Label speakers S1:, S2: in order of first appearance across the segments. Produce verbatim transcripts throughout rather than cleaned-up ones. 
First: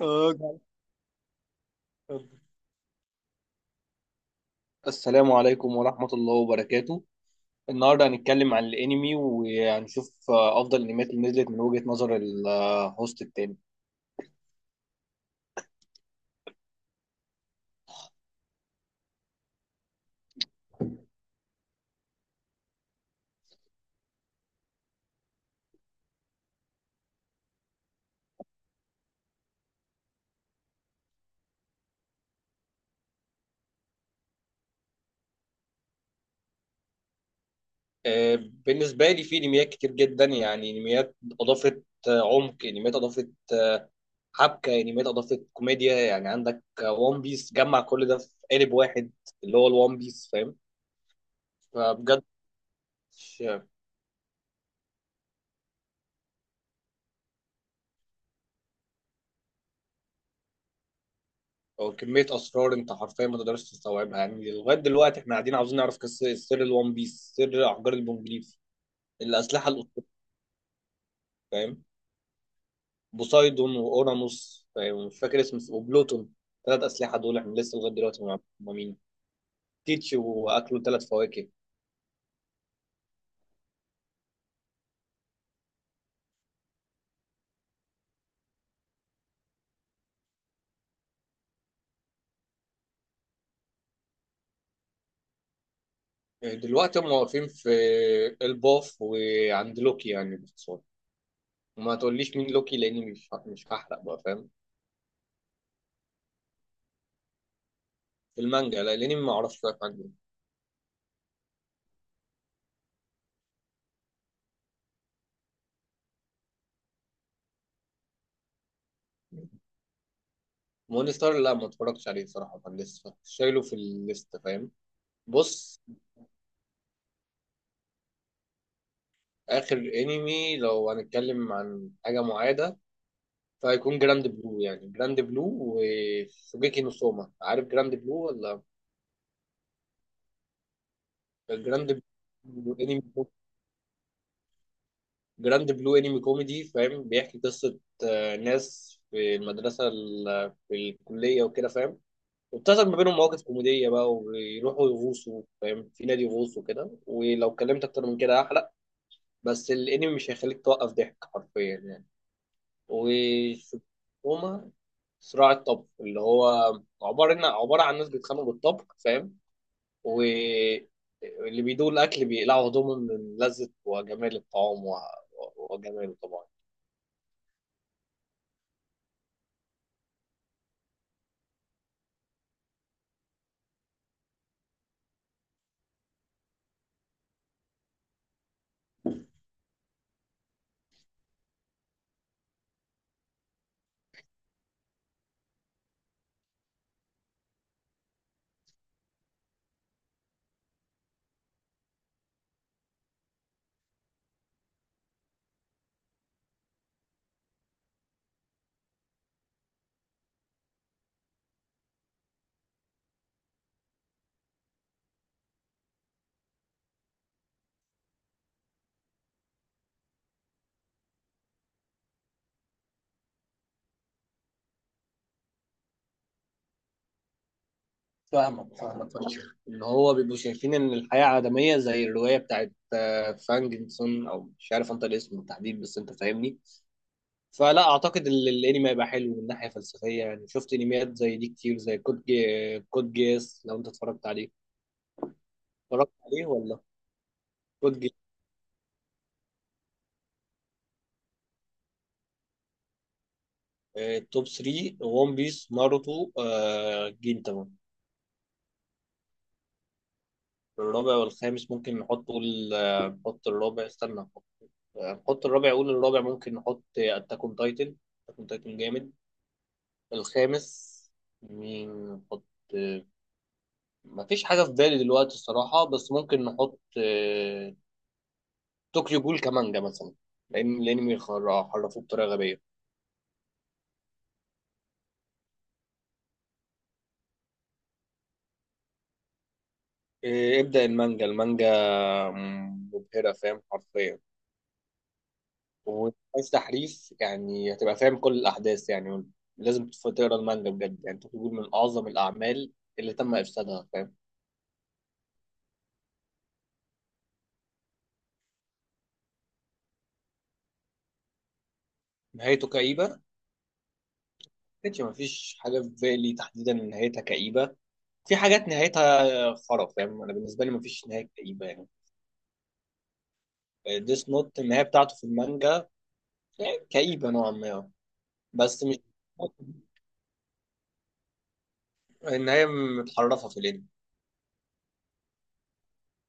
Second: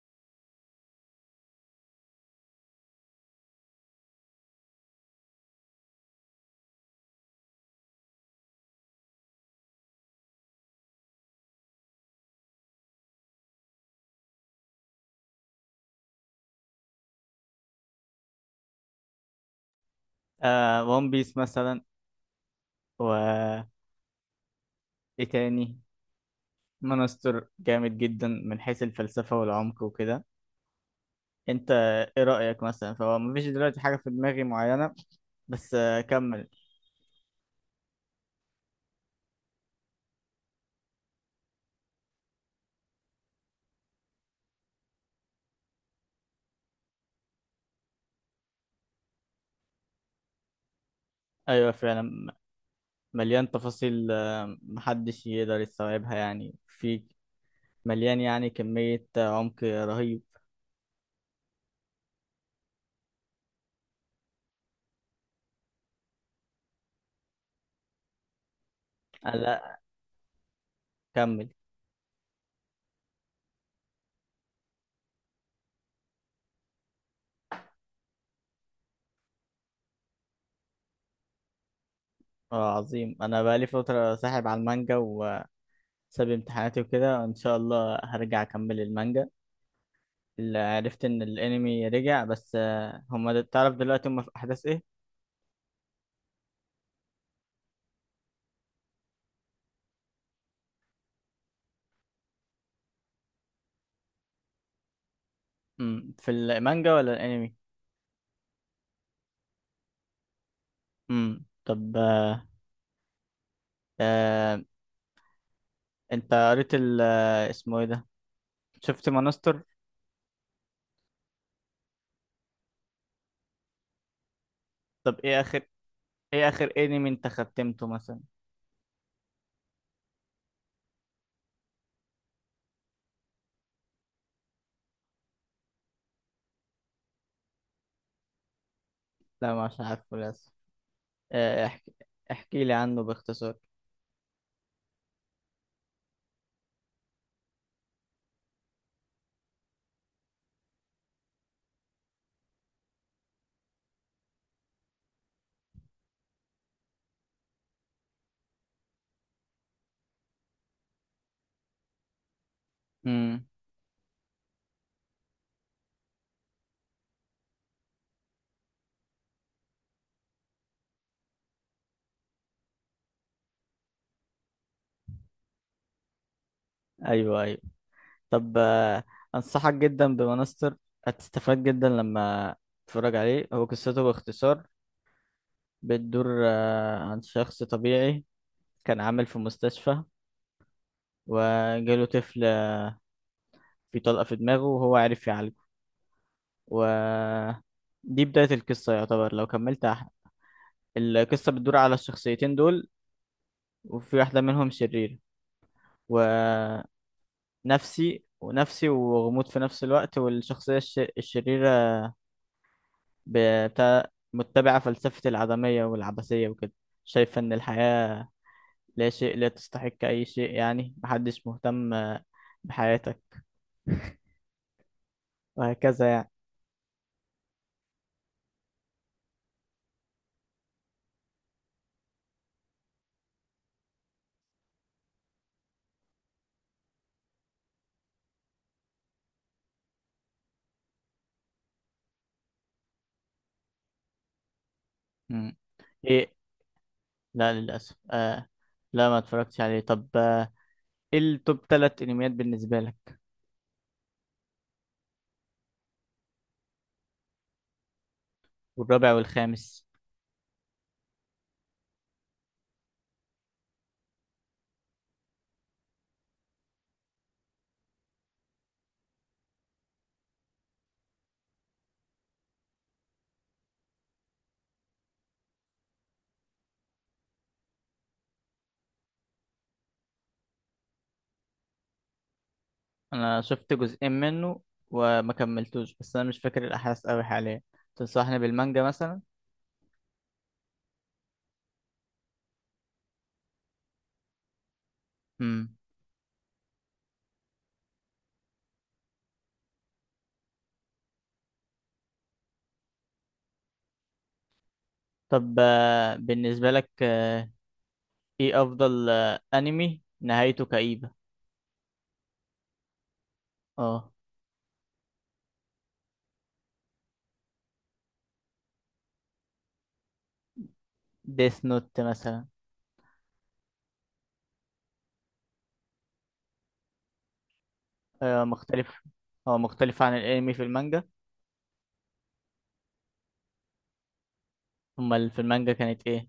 S1: آه، جدع. اتفضل. السلام عليكم ورحمة الله وبركاته. النهاردة هنتكلم عن الأنمي وهنشوف آه، أفضل الأنميات اللي نزلت من وجهة نظر الهوست التاني.
S2: آه ون بيس مثلا. و ايه تاني مانستر جامد جدا من حيث الفلسفة والعمق وكده. انت ايه رأيك مثلا؟ فهو مفيش دلوقتي حاجة في دماغي معينة، بس آه كمل.
S1: آه، بالنسبة لي في أنميات كتير جدا، يعني أنميات أضافت آه، عمق، أنميات أضافت آه، حبكة، أنميات أضافت كوميديا. يعني عندك وان بيس جمع كل ده في قالب واحد، اللي هو الوان بيس، فاهم؟
S2: ايوه
S1: فبجد
S2: فعلا، مليان تفاصيل، آه محدش يقدر يستوعبها، يعني في مليان، يعني كمية آه، عمق رهيب.
S1: هو كمية أسرار، أنت حرفيا ما تقدرش تستوعبها. يعني لغاية دلوقتي إحنا قاعدين عاوزين نعرف قصة سر الون بيس، سر أحجار البونجليف،
S2: آه،
S1: الأسلحة
S2: لا،
S1: الأسطورية،
S2: كمل.
S1: فاهم؟ بوسايدون وأورانوس، فاهم؟ مش فاكر اسم، وبلوتون. ثلاث أسلحة دول إحنا لسه لغاية دلوقتي ما نعرفش هما مين، تيتش وأكلوا ثلاث فواكه.
S2: اه عظيم. انا بقالي فترة ساحب على المانجا وساب امتحاناتي وكده، ان شاء الله هرجع اكمل المانجا اللي عرفت ان الانمي رجع. بس آه، هما د- تعرف دلوقتي هما في احداث ايه؟
S1: يعني دلوقتي هم واقفين في الباف وعند لوكي يعني باختصار. وما تقوليش مين لوكي لأني مش مش هحرق بقى، فاهم؟
S2: مم. في المانجا ولا الانمي؟
S1: في المانجا، لا، لأني ما أعرفش شوية حاجة.
S2: مم. طب آه. آه. انت قريت ال آه، اسمه ايه ده، شفت مانستر؟
S1: مون ستار، لا، ما اتفرجتش عليه صراحة، كان لسه شايله في الليست، فاهم؟
S2: طب ايه اخر،
S1: بص.
S2: ايه اخر انمي انت ختمته مثلا؟
S1: آخر انمي لو هنتكلم عن حاجة معادة فهيكون جراند بلو. يعني جراند بلو وشوجيكي نو سوما. عارف جراند بلو ولا؟
S2: لا مش عارفه للاسف. آه.
S1: جراند
S2: احكي، احكي
S1: بلو
S2: لي
S1: انمي.
S2: عنه باختصار.
S1: جراند بلو انمي كوميدي، فاهم؟ بيحكي قصة آه، ناس في المدرسة ال- في الكلية وكده، فاهم؟ وبتحصل ما بينهم مواقف كوميدية بقى، وبيروحوا يغوصوا، فاهم؟ في نادي يغوصوا كده. ولو اتكلمت أكتر من كده هحرق. بس الانمي مش هيخليك توقف ضحك حرفيا يعني.
S2: مم.
S1: وشكوما صراع الطبخ، اللي هو عبارة إن عبارة عن ناس بيتخانقوا بالطبخ، فاهم؟ واللي بيدوق الأكل بيقلعوا هدومهم من لذة وجمال الطعام و... وجماله طبعا.
S2: ايوه ايوه. طب آه. انصحك جدا بمانستر، هتستفاد جدا لما تتفرج عليه. هو قصته باختصار بتدور آه، عن شخص طبيعي كان عامل في مستشفى، وجاله طفل في طلقة في دماغه وهو عرف يعالجه، و دي بداية القصة يعتبر. لو كملت أح- القصة بتدور على الشخصيتين دول، وفي واحدة منهم شريرة ونفسي، ونفسي وغموض في نفس الوقت. والشخصية الش... الشريرة بتاع متبعة فلسفة العدمية والعبثية وكده، شايفة إن الحياة لا شيء، لا تستحق أي شيء، يعني محدش مهتم بحياتك، وهكذا يعني.
S1: فاهمك، فاهمك فشخ إن هو بيبقوا شايفين إن الحياة عدمية، زي الرواية بتاعت آه، فانجنسون أو مش عارف أنت الاسم بالتحديد، بس أنت فاهمني. فلا اعتقد ال- الانمي هيبقى حلو من ناحيه فلسفيه يعني. شفت انميات زي دي كتير، زي كود جي... كود جيس لو انت اتفرجت عليه.
S2: مم.
S1: اتفرجت
S2: إيه،
S1: عليه ولا؟
S2: لا للأسف
S1: كود جيس.
S2: آه. لا ما اتفرجتش عليه. طب آه، ايه التوب تلات انميات بالنسبة لك؟
S1: آه، توب تلاتة: ون بيس، ناروتو، آه، جينتاما.
S2: والرابع والخامس؟
S1: الرابع والخامس ممكن نحط. قول آه، نحط الرابع. استنى، نحط آه، نحط الرابع. قول الرابع ممكن نحط اتاك اون تايتن. اتاك اون تايتن جامد. الخامس مين نحط؟ آه، مفيش حاجة في بالي دلوقتي الصراحة. بس ممكن نحط آه، طوكيو جول كمانجا مثلا، لان الانمي خر- حرفوه بطريقه غبيه.
S2: انا شفت جزئين منه وما كملتوش، بس انا مش فاكر الاحداث قوي حاليا. تنصحني بالمانجا مثلا؟
S1: إيه، ابدا، المانجا، المانجا م- مبهره، فاهم؟ حرفيا.
S2: امم.
S1: وعايز تحريف يعني هتبقى فاهم كل الاحداث يعني. لازم تف- تقرا المانجا بجد يعني. طوكيو جول من اعظم الاعمال اللي تم افسادها، فاهم؟
S2: طب آه بالنسبة لك آه ايه افضل آه انمي نهايته كئيبة؟
S1: نهايته كئيبه؟
S2: اه،
S1: كانش مفيش حاجه في بالي تحديدا إن نهايتها كئيبه. في حاجات نهايتها خرف، فاهم؟ انا بالنسبه لي مفيش نهايه
S2: ديث
S1: كئيبه يعني.
S2: نوت مثلا.
S1: ديس نوت النهايه بتاعته في المانجا يعني كئيبه نوعا ما،
S2: آه
S1: بس مش.
S2: مختلف. هو مختلف عن الانمي في المانجا؟
S1: النهاية متحرفة في الانمي.
S2: امال في المانجا كانت ايه؟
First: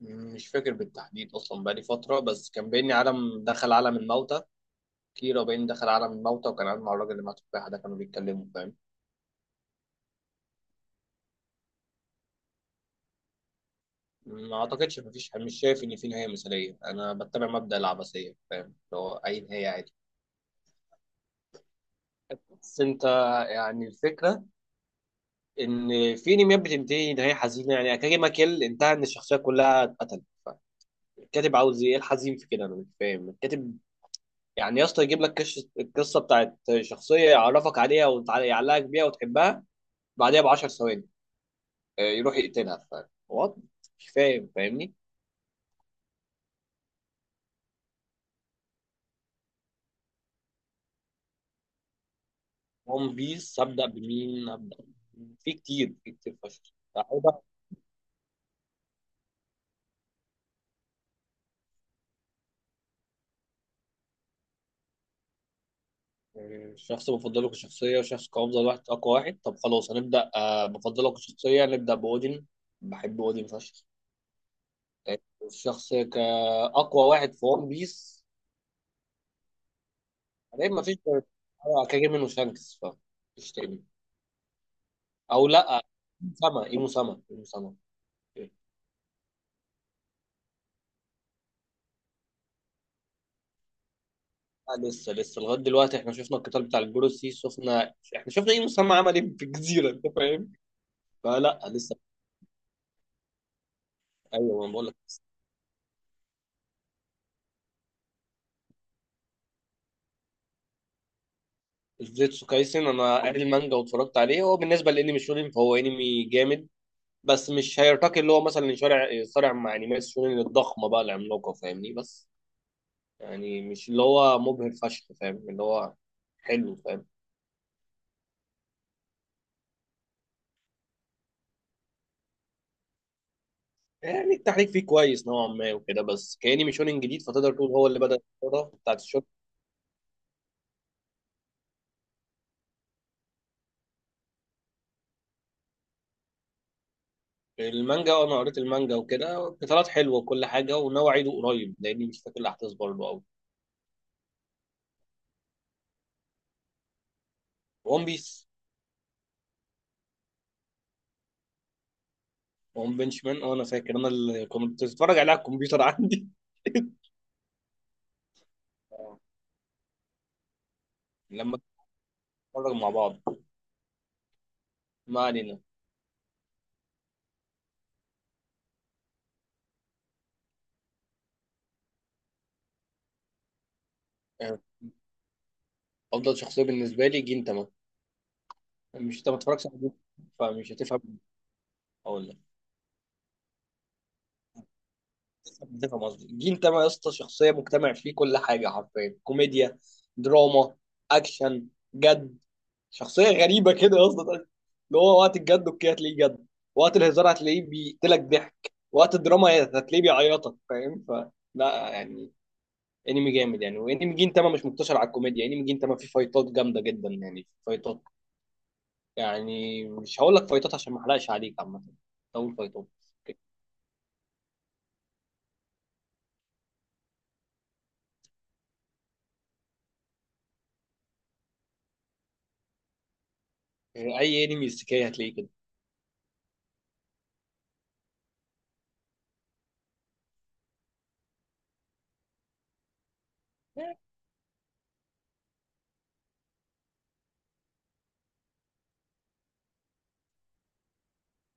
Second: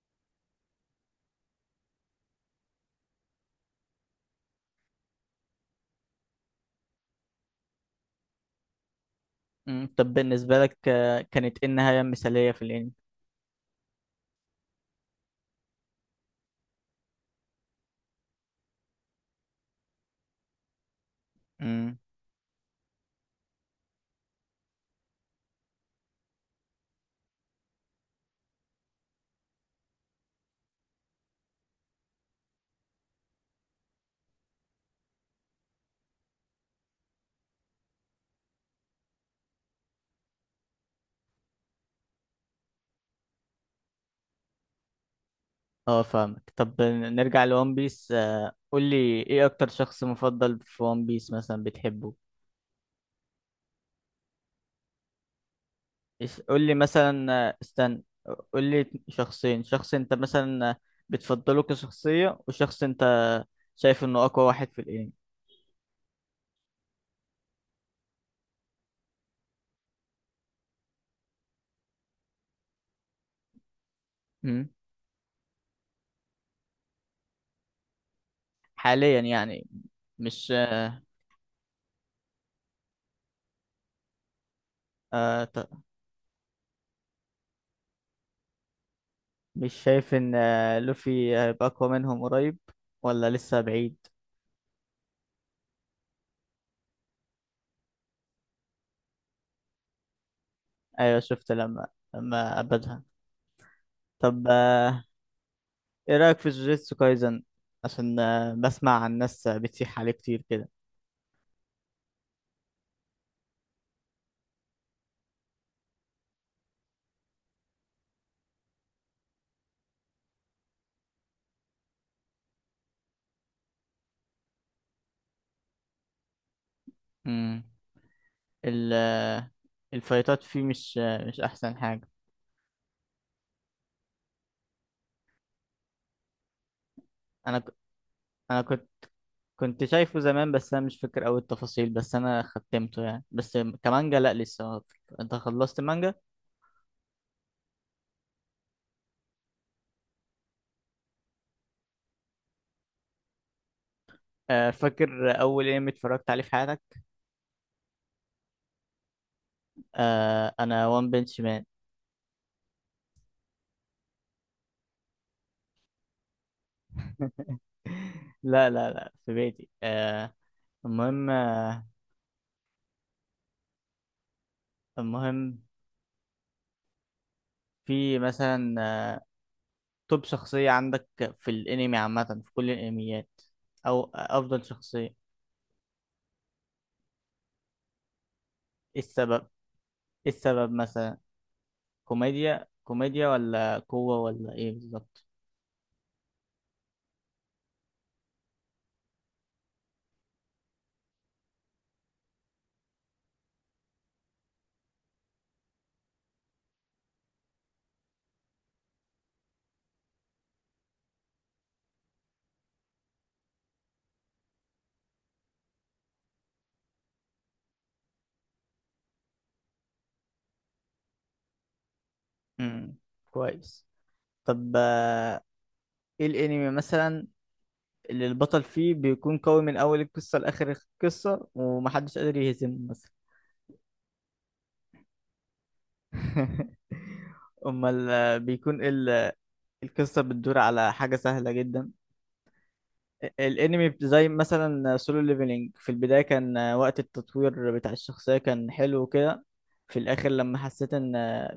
S1: مش فاكر بالتحديد أصلا، بقالي فترة. بس كان بيني عالم دخل عالم الموتى. كيرا بين دخل عالم الموتى وكان قاعد مع الراجل اللي مع التفاحة ده، كانوا بيتكلموا، فاهم؟
S2: امم. طب بالنسبة لك آه كانت ايه النهاية المثالية في الانمي؟
S1: ما أعتقدش. مفيش، مش شايف إن في نهاية مثالية. أنا بتبع مبدأ العبثية، فاهم؟ اللي هو أي نهاية عادي.
S2: مم.
S1: بس أنت يعني الفكرة إن في أنميات بتنتهي نهاية حزينة. يعني أكاجي ما كيل انتهى إن الشخصية كلها اتقتلت. الكاتب عاوز إيه الحزين في كده؟ أنا مش فاهم الكاتب يعني. يا اسطى يجيب لك كش- القصه بتاعت شخصيه، يعرفك عليها ويعلقك بيها وتحبها، بعدها ب عشرة ثواني آه، يروح يقتلها. ف، وات؟ مش فاهم، فاهمني؟
S2: اه فاهمك. طب نرجع لون بيس، قول لي ايه اكتر شخص مفضل في وان بيس مثلا بتحبه؟
S1: ون بيس هبدا بمين هبدا بمين؟ في كتير، في كتير
S2: قول
S1: فشخ.
S2: لي مثلا،
S1: أعوضة.
S2: آه، استنى، قول لي شخصين: شخص انت مثلا آه، بتفضله كشخصية، وشخص انت شايف انه اقوى واحد في الانمي.
S1: شخص بفضله كشخصية وشخص كأفضل واحد أقوى واحد. طب خلاص هنبدأ آه، بفضله كشخصية نبدأ بأودين. بحب أودين فشخ.
S2: مم.
S1: آه، الشخص كأقوى واحد في ون بيس
S2: حاليا يعني، مش
S1: هلاقي مفيش
S2: آه.
S1: غير كاجي. منه شانكس، فمفيش تاني.
S2: آه
S1: او
S2: ط-.
S1: لا، مسامة ايه مسامة ايه مسامة. إيه.
S2: مش شايف ان آه، لوفي هيبقى اقوى منهم قريب ولا لسه بعيد؟
S1: لا لسه، لسه لغايه دلوقتي احنا شفنا القتال بتاع الجروسي. شفنا احنا شفنا ايه مسامة عمل ايه في الجزيره، انت فاهم؟
S2: ايوه شفت
S1: فلا
S2: لما،
S1: لسه.
S2: لما ابدها. طب
S1: ايوه ما بقول لك.
S2: آه، ايه رأيك في جوجيتسو كايزن؟ عشان آه، بسمع عن ناس آه، بتسيح عليه كتير كده.
S1: جوجيتسو كايسن انا قاري المانجا واتفرجت عليه. هو بالنسبه لانمي شونين فهو انمي جامد، بس مش هيرتقي. اللي هو مثلا يصارع يصارع مع انميات شونين الضخمه بقى العملاقه، فاهمني؟ بس يعني مش اللي هو مبهر فشخ، فاهم؟ اللي هو حلو، فاهم؟
S2: امم. ال- آه، الفايتات فيه، مش آه، مش احسن حاجة.
S1: يعني التحريك فيه كويس نوعا ما وكده، بس كأني ميشونين جديد فتقدر
S2: انا
S1: تقول
S2: ك-
S1: هو اللي بدأ
S2: انا
S1: الكورة
S2: كنت
S1: بتاعت الشوت.
S2: كنت شايفه زمان، بس انا مش فاكر اوي التفاصيل، بس انا ختمته يعني. بس كمانجا لا لسه. انت خلصت مانجا؟
S1: المانجا، وأنا قريت المانجا وكده قتالات حلوة وكل حاجة، وناوي أعيده قريب لأني مش فاكر الأحداث برضه أوي.
S2: آه، فاكر اول انمي اتفرجت عليه في حياتك؟
S1: ون بيس.
S2: آه، انا وان بنش مان.
S1: ون بنش مان. أه، أنا فاكر، أنا اللي كنت بتفرج عليه على الكمبيوتر عندي.
S2: لا لا لا،
S1: آه.
S2: في بيتي آه، المهم،
S1: لما
S2: آه،
S1: نتفرج مع بعض. ما
S2: المهم
S1: علينا.
S2: في مثلا توب شخصية عندك في الانمي عامة في كل الانميات، او
S1: آه.
S2: افضل شخصية؟
S1: أفضل شخصية بالنسبة لي جنتاما.
S2: ايه
S1: مش أنت ما
S2: السبب،
S1: تتفرجش على جنتاما،
S2: ايه
S1: فمش
S2: السبب
S1: هتفهم.
S2: مثلا؟
S1: أقول،
S2: كوميديا، كوميديا ولا قوة ولا ايه بالظبط؟
S1: ده فاهم قصدي؟ الجيل ده بقى يا اسطى، شخصيه مجتمع فيه كل حاجه حرفيا. كوميديا، دراما، اكشن، جد. شخصيه غريبه كده يا اسطى. اللي هو وقت الجد اوكي هتلاقيه جد، وقت الهزار هتلاقيه بيقتلك ضحك، وقت الدراما هتلاقيه بيعيطك، فاهم؟ ف، لا يعني، انمي جامد يعني. وانمي جين تاما مش مقتصر على الكوميديا. انمي جين تاما فيه فايتات جامده جدا، يعني فايتات. يعني مش هقول لك فايتات عشان ما احرقش عليك عامه. اول فايتات.
S2: امم، كويس. طب آه، ايه الانمي مثلا اللي البطل فيه بيكون قوي من اول القصة لاخر القصة ومحدش قادر يهزمه مثلا؟
S1: اي انمي استكاية هتلاقيه كده.
S2: امال آه، بيكون ال- القصة بتدور على حاجة سهلة جدا. الانمي زي مثلا سولو ليفلينج، في البدايه كان وقت التطوير بتاع الشخصيه كان حلو كده، في الاخر لما حسيت ان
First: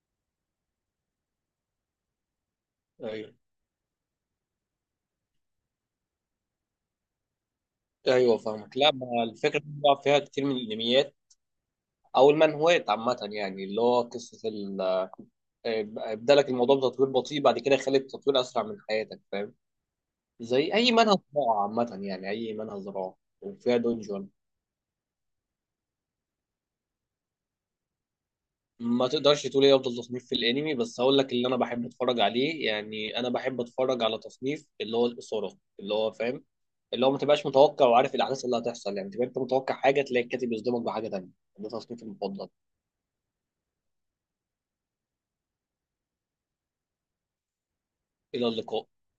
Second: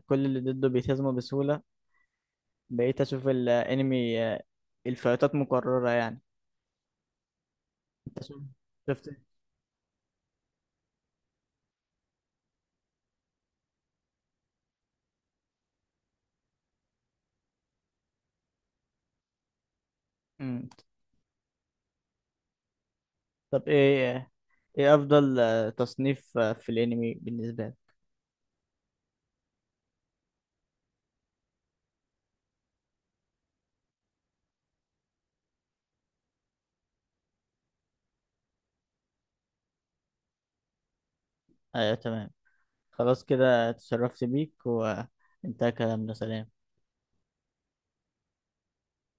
S2: كل اللي ضده بيتهزموا بسهوله، بقيت اشوف
S1: ايوه،
S2: الانمي الفايتات مكرره يعني. انت شفت،
S1: ايوه فاهمك. لا،
S2: شفت؟
S1: ما الفكره دي بيلعب فيها كتير من الانميات او المانهوات عامه يعني. اللي هو قصه ال، ابدا لك الموضوع بتطوير بطيء بعد كده يخلي التطوير اسرع من حياتك، فاهم؟
S2: مم.
S1: زي اي منهج زراعه عامه يعني، اي منهج زراعه
S2: طب
S1: وفيها دونجون.
S2: ايه، ايه افضل تصنيف في الانمي بالنسبه لك؟
S1: ما تقدرش تقول ايه افضل تصنيف في الانمي، بس هقول لك اللي انا بحب اتفرج عليه. يعني انا بحب اتفرج على تصنيف، اللي هو الاثاره، اللي هو فاهم؟ اللي هو ما تبقاش متوقع وعارف الاحداث اللي هتحصل. يعني تبقى انت متوقع حاجه تلاقي الكاتب يصدمك بحاجه تانيه. ده
S2: ايوه
S1: تصنيفي
S2: تمام،
S1: المفضل.
S2: خلاص كده تشرفت بيك وانتهى كلامنا، سلام.
S1: الى اللقاء.